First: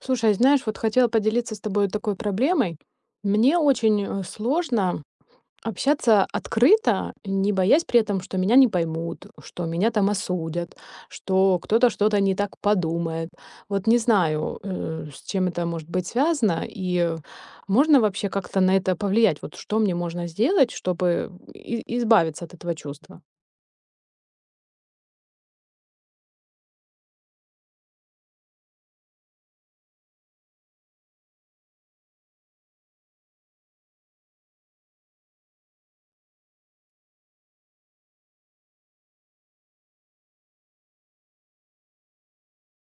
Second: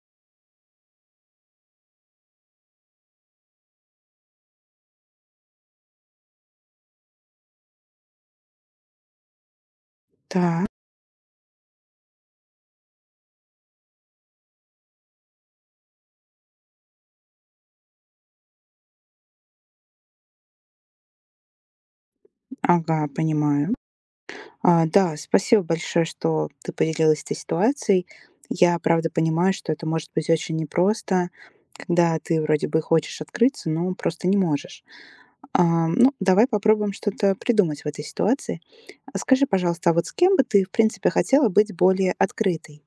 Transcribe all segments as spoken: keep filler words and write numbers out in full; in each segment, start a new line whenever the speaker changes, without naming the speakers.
Слушай, знаешь, вот хотела поделиться с тобой такой проблемой. Мне очень э, сложно общаться открыто, не боясь при этом, что меня не поймут, что меня там
Да,
осудят, что кто-то что-то не так подумает. Вот не знаю, э, с чем это может быть связано, и э, можно вообще как-то на это повлиять? Вот что мне можно сделать, чтобы и- избавиться от этого
ага,
чувства?
понимаю. А, да, спасибо большое, что ты поделилась этой ситуацией. Я, правда, понимаю, что это может быть очень непросто, когда ты вроде бы хочешь открыться, но просто не можешь. А, ну, давай попробуем что-то придумать в этой ситуации. А Скажи, пожалуйста, а вот с кем бы ты, в принципе, хотела быть более открытой?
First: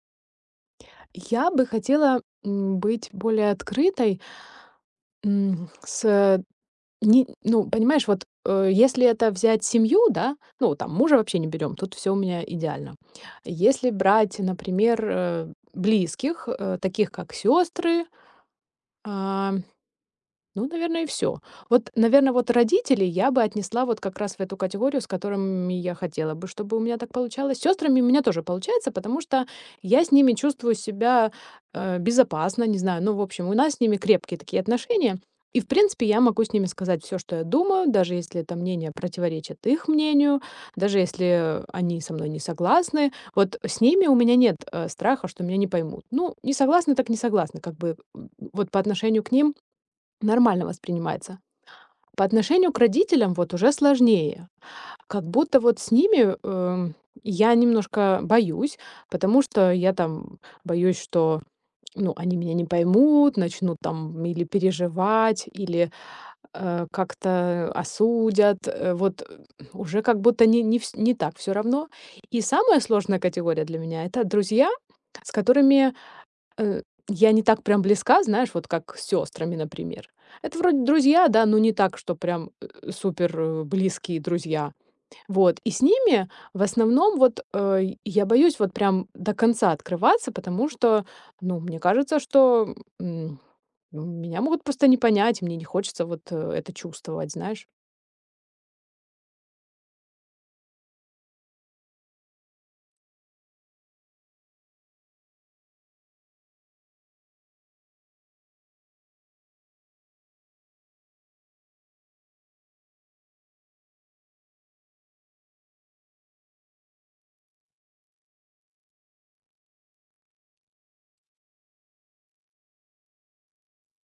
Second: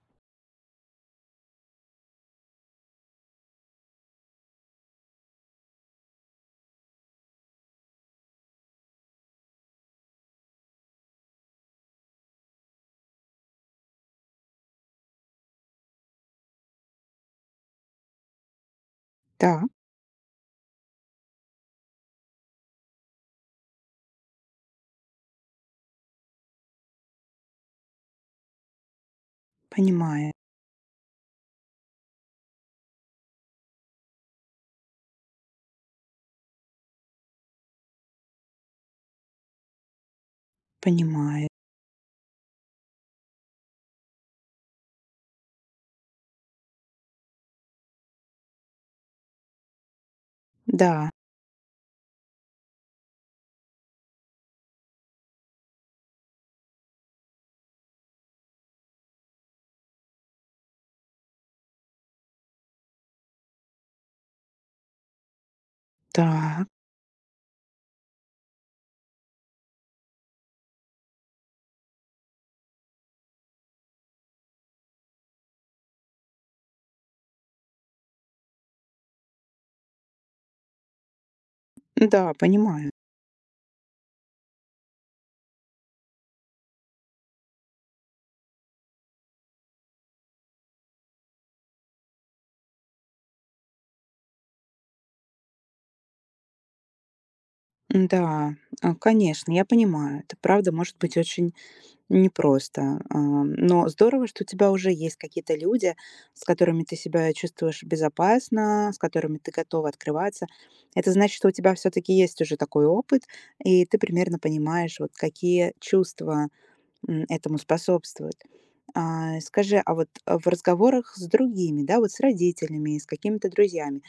Я бы хотела м, быть более открытой м, с Не ну, понимаешь, вот, э, если это взять семью, да, ну, там мужа вообще не берем, тут все у меня идеально. Если брать, например, э, близких, э, таких как сестры. а,
Да,
ну, наверное, и все. Вот, наверное, вот родителей я бы отнесла вот как раз в эту категорию, с которыми я хотела бы, чтобы у меня так получалось. С сестрами у меня тоже получается, потому что я с
понимаю,
ними чувствую себя, э, безопасно, не знаю. Ну, в общем, у нас с ними крепкие такие отношения. И, в принципе, я могу с ними сказать все, что я думаю, даже если это мнение противоречит их мнению, даже
понимаю.
если они со мной не согласны. Вот с ними у меня нет, э, страха, что меня не поймут. Ну, не согласны так не согласны, как бы, м, вот по отношению к ним нормально
Да,
воспринимается. По отношению к родителям вот уже сложнее. Как будто вот с ними, эм, я немножко боюсь, потому что я там боюсь, что, ну, они меня не поймут, начнут там или переживать, или,
да,
э, как-то осудят. Э, вот, э, уже как будто не не вс не так все равно. И самая сложная категория для меня — это друзья, с которыми Э, я не так прям близка, знаешь, вот как с сестрами, например. Это вроде друзья, да, но не так, что
да,
прям,
понимаю.
э, супер, э, близкие друзья. Вот, и с ними в основном вот, э, я боюсь вот прям до конца открываться, потому что, ну, мне кажется, что, м, меня могут просто не понять, мне не хочется вот, э, это чувствовать, знаешь.
Да, а, конечно, я понимаю. Это правда может быть очень непросто, а, но здорово, что у тебя уже есть какие-то люди, с которыми ты себя чувствуешь безопасно, с которыми ты готова открываться. Это значит, что у тебя все-таки есть уже такой опыт, и ты примерно понимаешь, вот какие чувства м, этому способствуют. А, Скажи, а вот э, в разговорах с другими, да, вот с родителями, с какими-то друзьями,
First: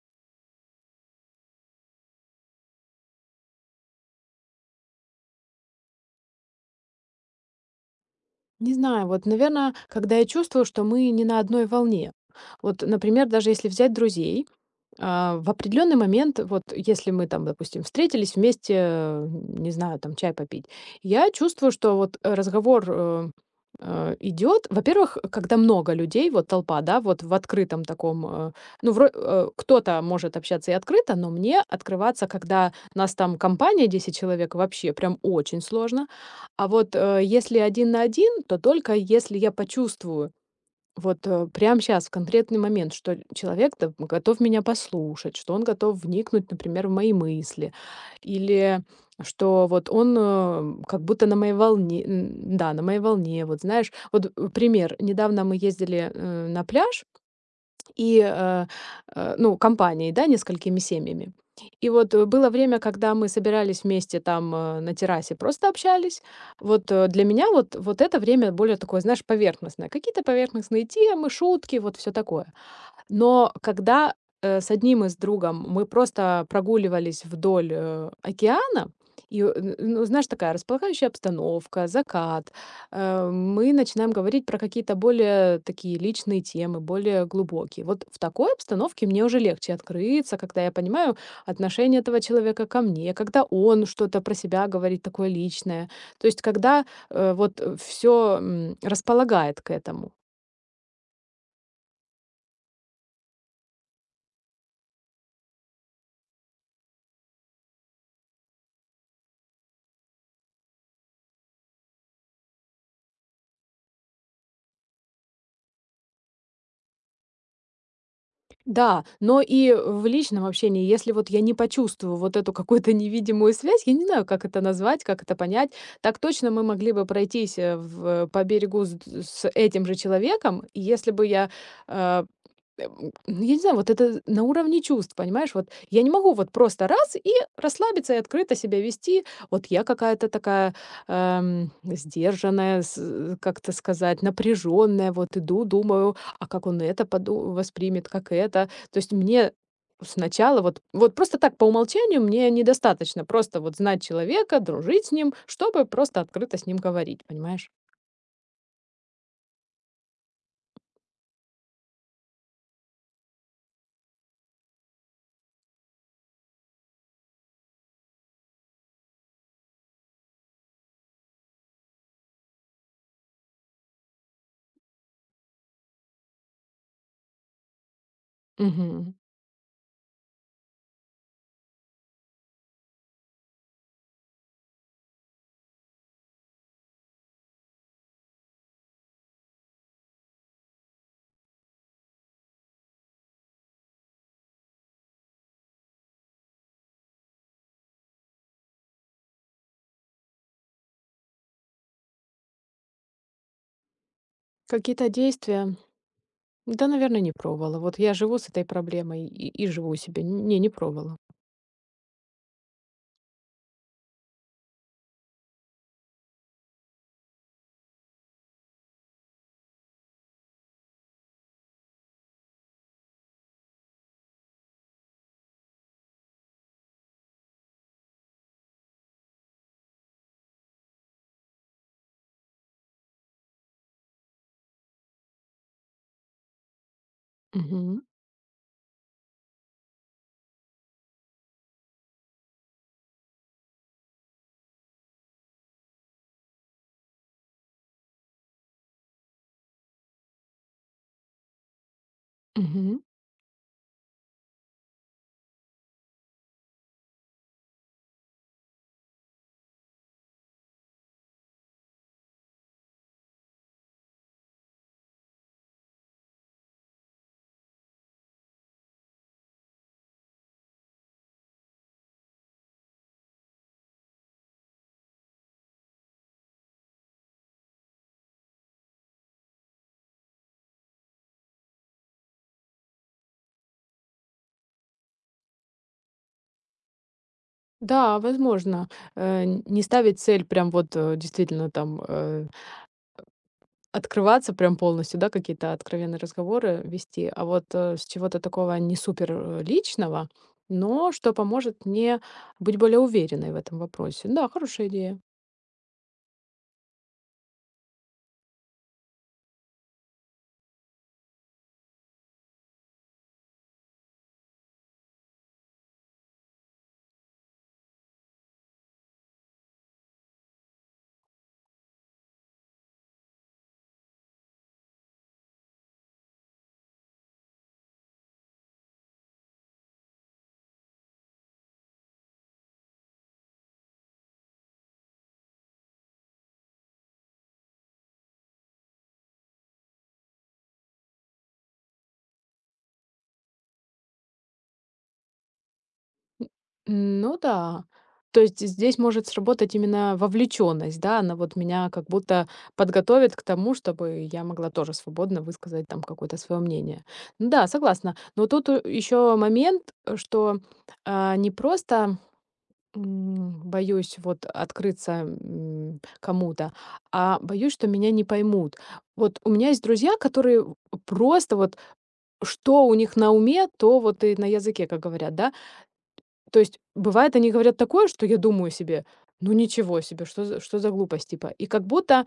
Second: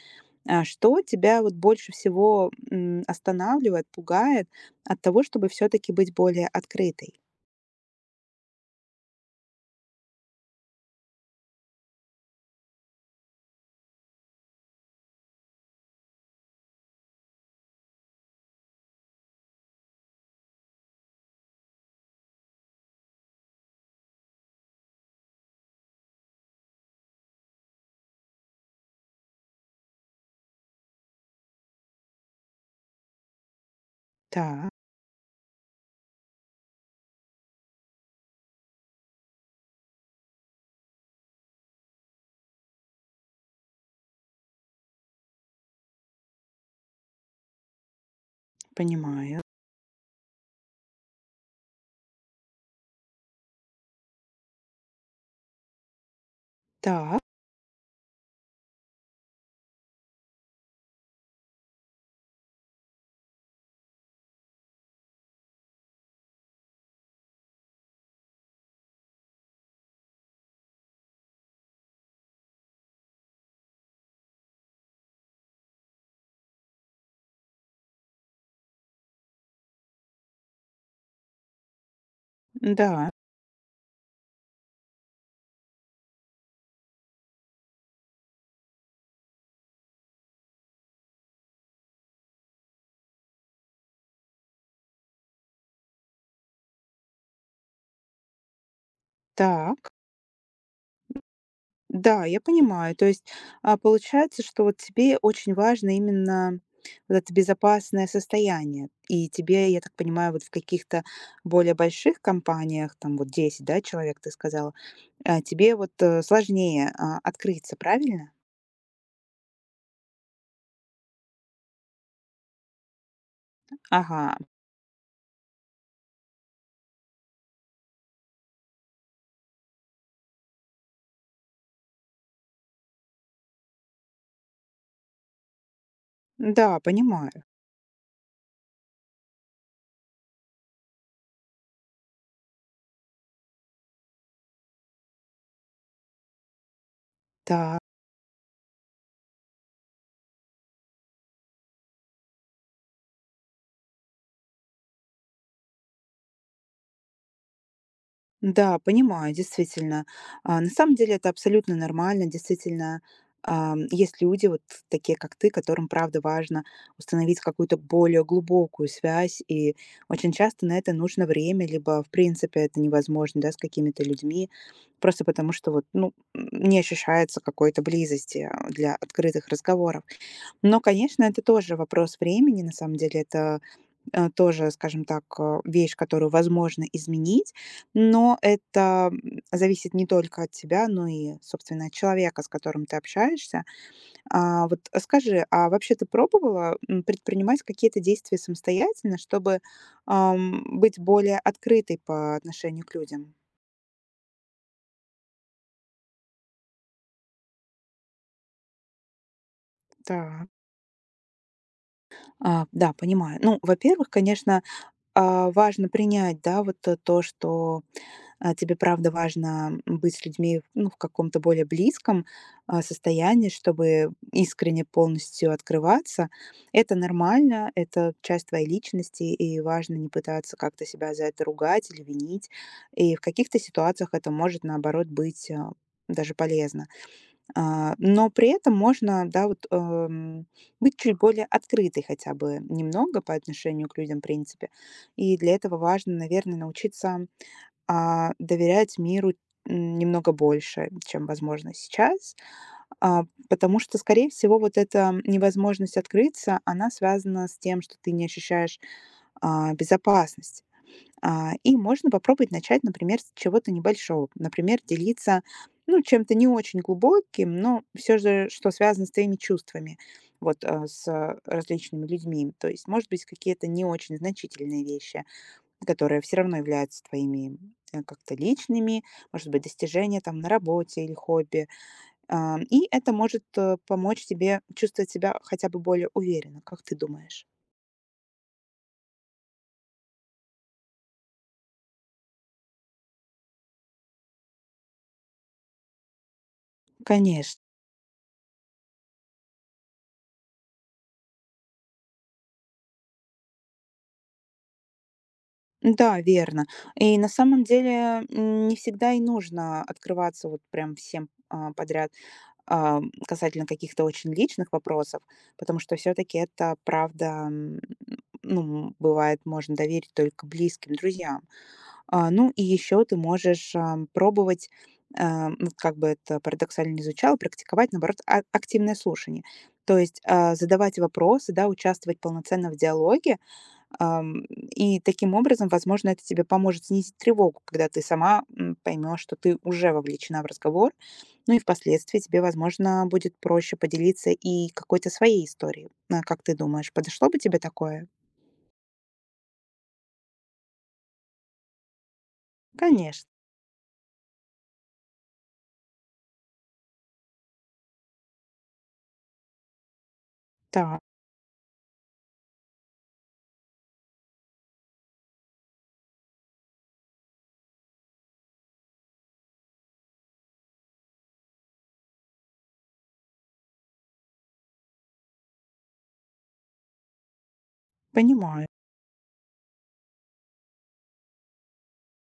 а что тебя вот больше всего м, останавливает, пугает от того, чтобы все-таки быть более открытой?
Не знаю, вот, наверное, когда я чувствую, что мы не на одной волне. Вот, например, даже если взять друзей А, в определенный момент, вот если мы там, допустим, встретились вместе, э, не знаю, там чай попить, я чувствую, что вот э, разговор э, э, идет. Во-первых, когда много людей, вот толпа, да, вот в открытом таком, э, ну, вро- э, кто-то может общаться и открыто, но мне открываться, когда нас там компания десять человек,
Так.
вообще прям очень сложно. А вот э, если один на один, то только если я почувствую, вот, э, прямо щас, в конкретный момент, что человек там готов меня послушать, что он готов вникнуть, например, в мои мысли, или
Понимаю.
что вот он, э, как будто на моей волне, н да, на моей волне. Вот знаешь, вот, э, пример: недавно мы ездили, э, на пляж,
Так,
и, э, э, ну, компанией, да, несколькими семьями. И вот, э, было время, когда мы собирались вместе там, э, на террасе, просто общались. Вот, э, для меня вот вот это время более такое, знаешь, поверхностное. Какие-то поверхностные темы, шутки, вот все такое. Но когда, э, с одним из другом мы просто прогуливались вдоль, э, океана, и, э, н- ну, знаешь, такая располагающая обстановка, закат,
да,
э, мы начинаем говорить про какие-то более такие личные темы, более глубокие. Вот в такой обстановке мне уже легче открыться, когда я понимаю отношение этого человека ко мне, когда он что-то про себя говорит такое личное. То есть когда, э, вот, все располагает к
так.
этому.
Да, я понимаю. То есть, а, получается, что вот тебе очень важно именно вот это безопасное состояние. И тебе, я так понимаю, вот в каких-то более больших компаниях, там вот десять, да, человек, ты сказала, а, тебе вот э, сложнее а, открыться, правильно?
Да, но и в личном общении, если вот я не почувствую вот эту какую-то невидимую связь, я не знаю,
Ага,
как это назвать, как это понять, так точно мы могли бы пройтись э, в, по берегу с, с этим же человеком, и если бы я э, Эм, ну, я не знаю, вот это на уровне чувств, понимаешь? Вот я не могу вот
да,
просто раз и
понимаю.
расслабиться, и открыто себя вести. Вот я какая-то такая эм, сдержанная, с- как то сказать, напряженная. Вот иду, думаю, а как он это поду-
Так.
воспримет, как это. То есть мне сначала вот, вот просто так по умолчанию мне недостаточно просто вот знать человека, дружить с ним, чтобы просто открыто с ним говорить, понимаешь?
Да, понимаю, действительно. А, на самом деле это абсолютно нормально. Действительно, ам, есть люди, вот такие как ты, которым, правда, важно установить какую-то более глубокую связь. И очень часто на это нужно время, либо, в принципе, это невозможно, да, с какими-то людьми, просто потому что вот, ну, м, не ощущается какой-то близости а, для
Мгм.
открытых разговоров. Но, конечно, это тоже вопрос времени, на самом деле, это э, тоже, скажем так, э, вещь, которую возможно изменить, но это м, зависит не только от тебя, но и, собственно, от человека, с которым ты общаешься. А, вот скажи, а вообще ты пробовала м, предпринимать какие-то действия самостоятельно, чтобы ам, быть более открытой по отношению к людям?
Какие-то действия да, наверное, не пробовала. Вот я живу с этой проблемой и и живу себе.
Да,
Не, не пробовала.
А, да, понимаю. Ну, во-первых, конечно, а, важно принять, да, вот то, то, что а, тебе правда важно, быть с людьми, ну, в каком-то более близком, а, состоянии, чтобы искренне полностью открываться. Это нормально, это часть твоей личности, и важно не пытаться как-то себя за это ругать или винить. И в каких-то ситуациях это может, наоборот, быть, а, даже полезно. А,
Мгм,
но при этом можно, да, вот, эм, быть чуть более открытой хотя бы немного по отношению к людям, в принципе. И для этого важно, наверное, научиться а, доверять миру, м, немного больше, чем возможно сейчас.
мгм.
А, потому что, скорее всего, вот эта невозможность открыться, она связана с тем, что ты не ощущаешь, а, безопасность. А, и можно попробовать начать, например, с чего-то небольшого. Например, делиться, ну, чем-то не очень глубоким, но все же, что связано с твоими чувствами, вот, э, с различными людьми. То есть, может быть, какие-то не очень значительные вещи. Которые все равно являются твоими, э, как-то личными, может быть, достижения там на работе или хобби. А, и это может, э, помочь тебе чувствовать себя хотя бы более уверенно, как ты думаешь?
Да, возможно, э, н- не ставить цель прям вот, э, действительно там, э, открываться прям полностью, да, какие-то откровенные разговоры вести, а
Конечно.
вот, э, с чего-то такого не супер, э, личного, но что поможет мне быть более уверенной в этом вопросе. Да, хорошая идея.
Да, верно. И на самом деле, м, не всегда и нужно открываться вот прям всем, а, подряд, а, касательно каких-то очень личных вопросов, потому что все таки это правда, м, ну, бывает, можно доверить только близким, друзьям. А, ну и еще ты можешь, ам, пробовать, а, ну, как бы это парадоксально не звучало, практиковать, наоборот, а- активное слушание. То есть, а, задавать вопросы, да, участвовать полноценно в диалоге, ам, и таким образом, возможно, это тебе поможет снизить тревогу, когда ты сама, поймешь, что ты уже вовлечена в разговор. Ну и впоследствии тебе, возможно, будет проще поделиться и какой-то своей историей. А, как ты думаешь,
М,
подошло бы
ну
тебе
да.
такое?
То есть здесь может сработать именно вовлеченность, да, она вот меня как будто
Конечно.
подготовит к тому, чтобы я могла тоже свободно высказать там какое-то свое мнение. Ну да, согласна. Но тут еще момент, э, что
Так,
а, не просто м, боюсь вот открыться м, кому-то, а боюсь, что меня не поймут. Вот у меня есть друзья, которые просто вот что у них на уме, то вот и на языке, как говорят, да, то есть бывает, они говорят такое, что я
понимаю.
думаю себе: "Ну, ничего себе, что за что за глупость", типа. И как будто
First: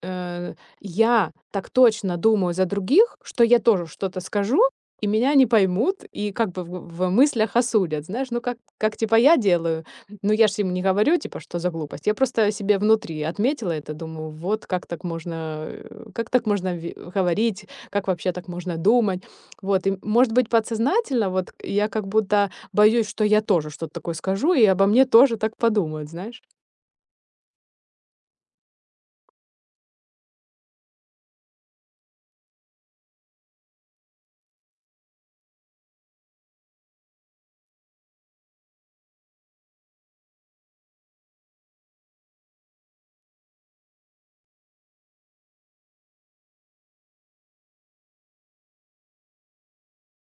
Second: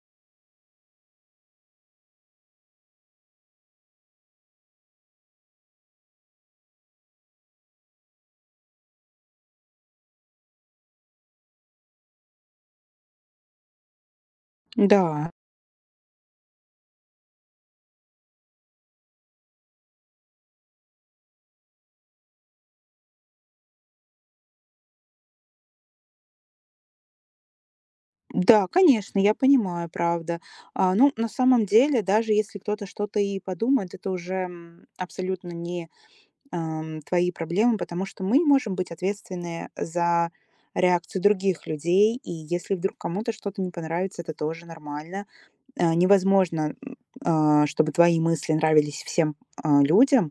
Э, я так точно думаю за других, что я тоже что-то скажу, и меня не поймут, и как бы в в мыслях осудят. Знаешь, ну как как типа я делаю, ну я же им не говорю, типа, что за глупость. Я просто себе внутри отметила это, думаю, вот как так
Да.
можно, э, как так можно ве говорить, как вообще так можно думать. Вот, и, может быть, подсознательно вот я как будто боюсь, что я тоже что-то такое скажу, и обо мне тоже так подумают, знаешь.
Да, конечно, я понимаю, правда. А, ну, на самом деле, даже если кто-то что-то и подумает, это уже м, абсолютно не ам, твои проблемы, потому что мы можем быть ответственны за реакцию других людей, и если вдруг кому-то что-то не понравится, это тоже нормально. А, невозможно, м, а, чтобы твои мысли нравились всем а, людям,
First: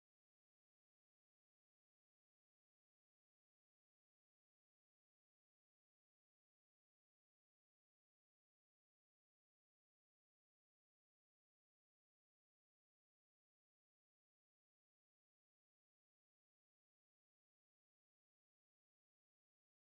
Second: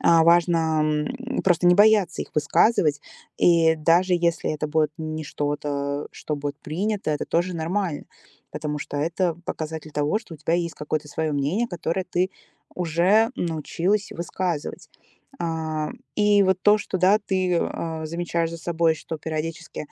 а, важно, м, просто не бояться их высказывать. И даже если это будет не что-то, что будет принято, это тоже нормально, потому что это показатель того, что у тебя есть какое-то свое мнение, которое ты уже научилась высказывать. А, и вот то, что, да, ты, а, замечаешь за собой, что периодически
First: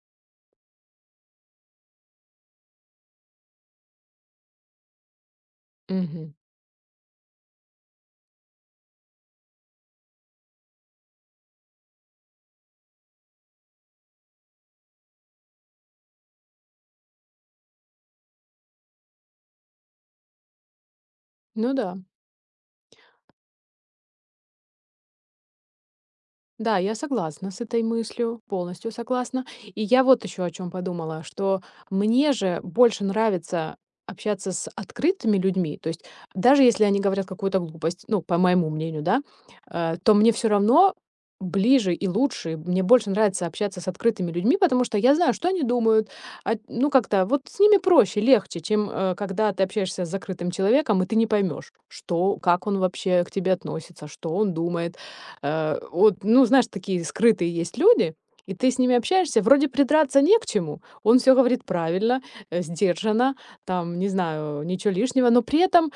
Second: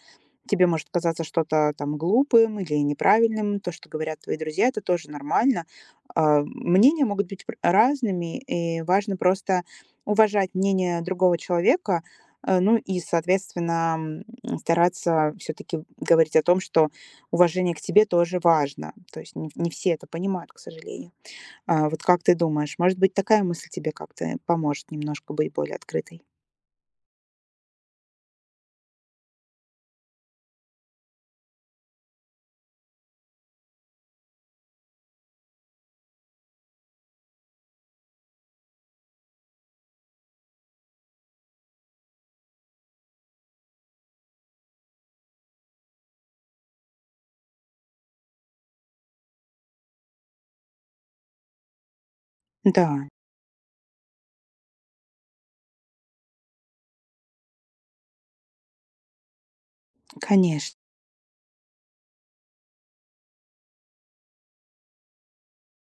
тебе может казаться что-то там глупым или неправильным, то, что говорят твои друзья, это тоже нормально.
Мгм.
А, мнения могут быть пр- разными, и важно просто уважать мнение другого человека, э, ну и, соответственно, м, стараться все-таки говорить о том, что уважение к тебе тоже важно. То есть не, не все это понимают, к сожалению.
Ну
А
да.
вот как ты думаешь, может быть, такая мысль тебе как-то поможет немножко быть более открытой?
Да, я согласна с этой мыслью, полностью согласна. И я вот еще о чем подумала, что мне же больше нравится общаться с открытыми людьми, то есть даже если они говорят какую-то глупость, ну, по моему мнению, да, э, то мне все равно ближе и лучше, мне больше нравится общаться с открытыми людьми, потому что я знаю, что они думают, а, ну, как-то вот с ними проще, легче, чем э, когда ты общаешься с закрытым человеком, и ты не поймешь, что, как он
Да,
вообще к тебе относится, что он думает, Э, вот, ну, знаешь, такие скрытые есть люди, и ты с ними общаешься, вроде придраться не к
конечно,
чему. Он все говорит правильно, э, сдержанно, там, не знаю, ничего лишнего, но при этом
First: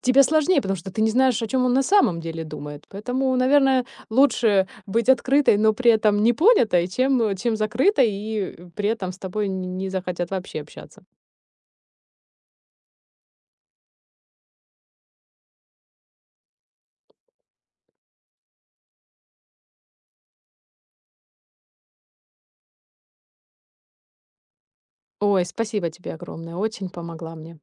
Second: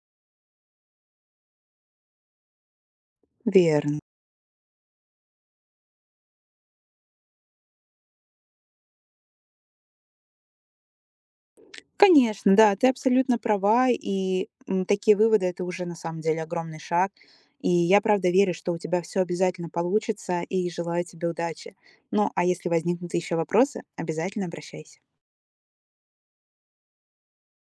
тебе сложнее, потому что ты не знаешь, о чем он на самом деле думает. Поэтому, наверное,
верно.
лучше быть открытой, но при этом не понятой, чем, э, чем закрытой, и э, при этом с тобой н не захотят вообще общаться.
Конечно, да, ты абсолютно права, и м, такие выводы это уже на самом деле огромный шаг. И я правда верю, что у тебя все обязательно получится, и желаю тебе удачи. Ну, а если возникнут еще вопросы, обязательно обращайся.
Ой, спасибо тебе огромное, очень помогла мне.